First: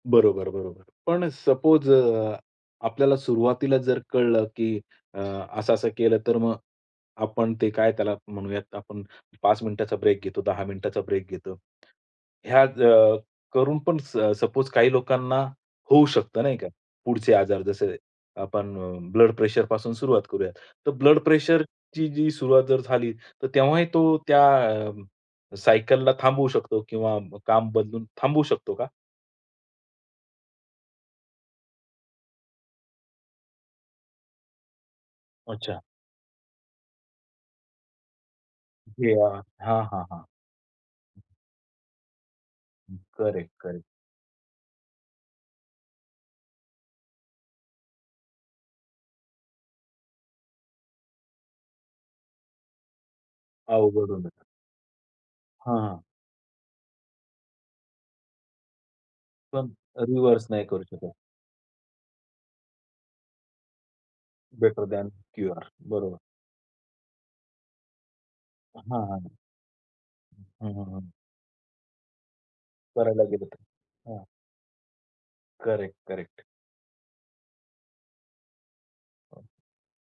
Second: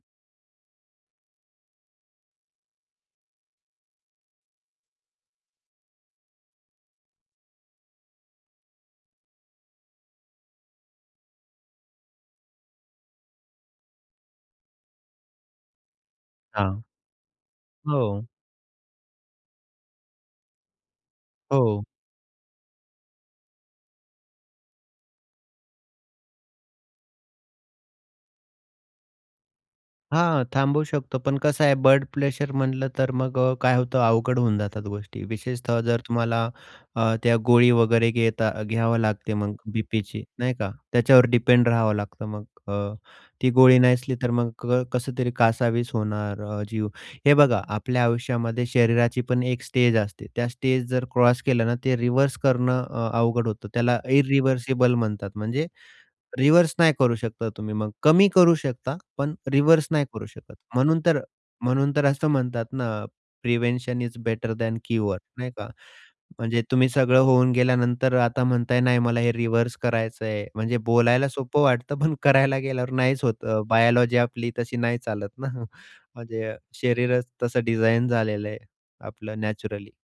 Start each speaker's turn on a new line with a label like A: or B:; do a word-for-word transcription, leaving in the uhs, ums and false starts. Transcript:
A: बरोबर, बरोबर. पण सपोज अ, आपल्याला सुरुवातीला जर कळलं की अ, असं-असं केलं तर मग आपण ते काय त्याला म्हणूया आपण पाच मिनिटाचा ब्रेक घेतो, दहा मिनिटाचा ब्रेक घेतो. ह्या ज करून पण स सपोज काही लोकांना होऊ शकतं नाही का.
B: हां.
A: पुढचे आजार जसे
B: हो.
A: आपण ब्लड प्रेशरपासून सुरुवात करूया. तर ब्लड
B: हो.
A: प्रेशरची जी सुरुवात जर झाली तर तेव्हाही तो त्या अ, सायकलला थांबवू शकतो किंवा काम बदलून थांबवू शकतो का?
B: हां, थांबवू शकतो पण कसं आहे ब्लड प्लेशर म्हटलं तर मग अ, काय होतं अवघड होऊन जातात गोष्टी विशेषतः
A: अच्छा.
B: जर तुम्हाला अ, त्या गोळी वगैरे घेता घ्यावं
A: हे
B: लागते
A: हां,
B: मग
A: हां, हां, हां.
B: बीपीची नाही का त्याच्यावर डिपेंड राहावं लागतं मग अ, ती
A: करेक्ट,
B: गोळी
A: करेक्ट.
B: नाही असली तर मग कसं तरी कासावीस होणार अ, जीव. हे बघा आपल्या आयुष्यामध्ये शरीराची. पण एक स्टेज असते. त्या स्टेज जर क्रॉस केलं ना, ते रिव्हर्स करणं अ, अवघड होतं त्याला
A: अवघड होतं.
B: इरिव्हर्सिबल म्हणतात म्हणजे
A: हां, हां.
B: रिव्हर्स नाही करू शकता तुम्ही मग. कमी करू शकता पण
A: पण
B: रिव्हर्स नाही करू
A: रिव्हर्स
B: शकत.
A: नाही करू
B: म्हणून
A: शकत.
B: तर म्हणून तर असं म्हणतात ना, "prevention is better than
A: better than
B: cure," नाही का.
A: क्युअर बरोबर.
B: म्हणजे तुम्ही सगळं होऊन गेल्यानंतर आता म्हणताय नाही
A: हां, हां.
B: मला हे रिव्हर्स करायचंय.
A: हं,
B: म्हणजे
A: हं, हं.
B: बोलायला सोपं वाटतं, पण करायला गेल्यावर नाहीच
A: करायला गेले
B: होतं. अ,
A: तर
B: बायोलॉजी
A: हां.
B: आपली तशी नाही चालत ना.
A: करेक्ट, करेक्ट
B: म्हणजे शरीरच तसं डिझाइन झालेलं आहे आपलं
A: हो.
B: नॅचरली.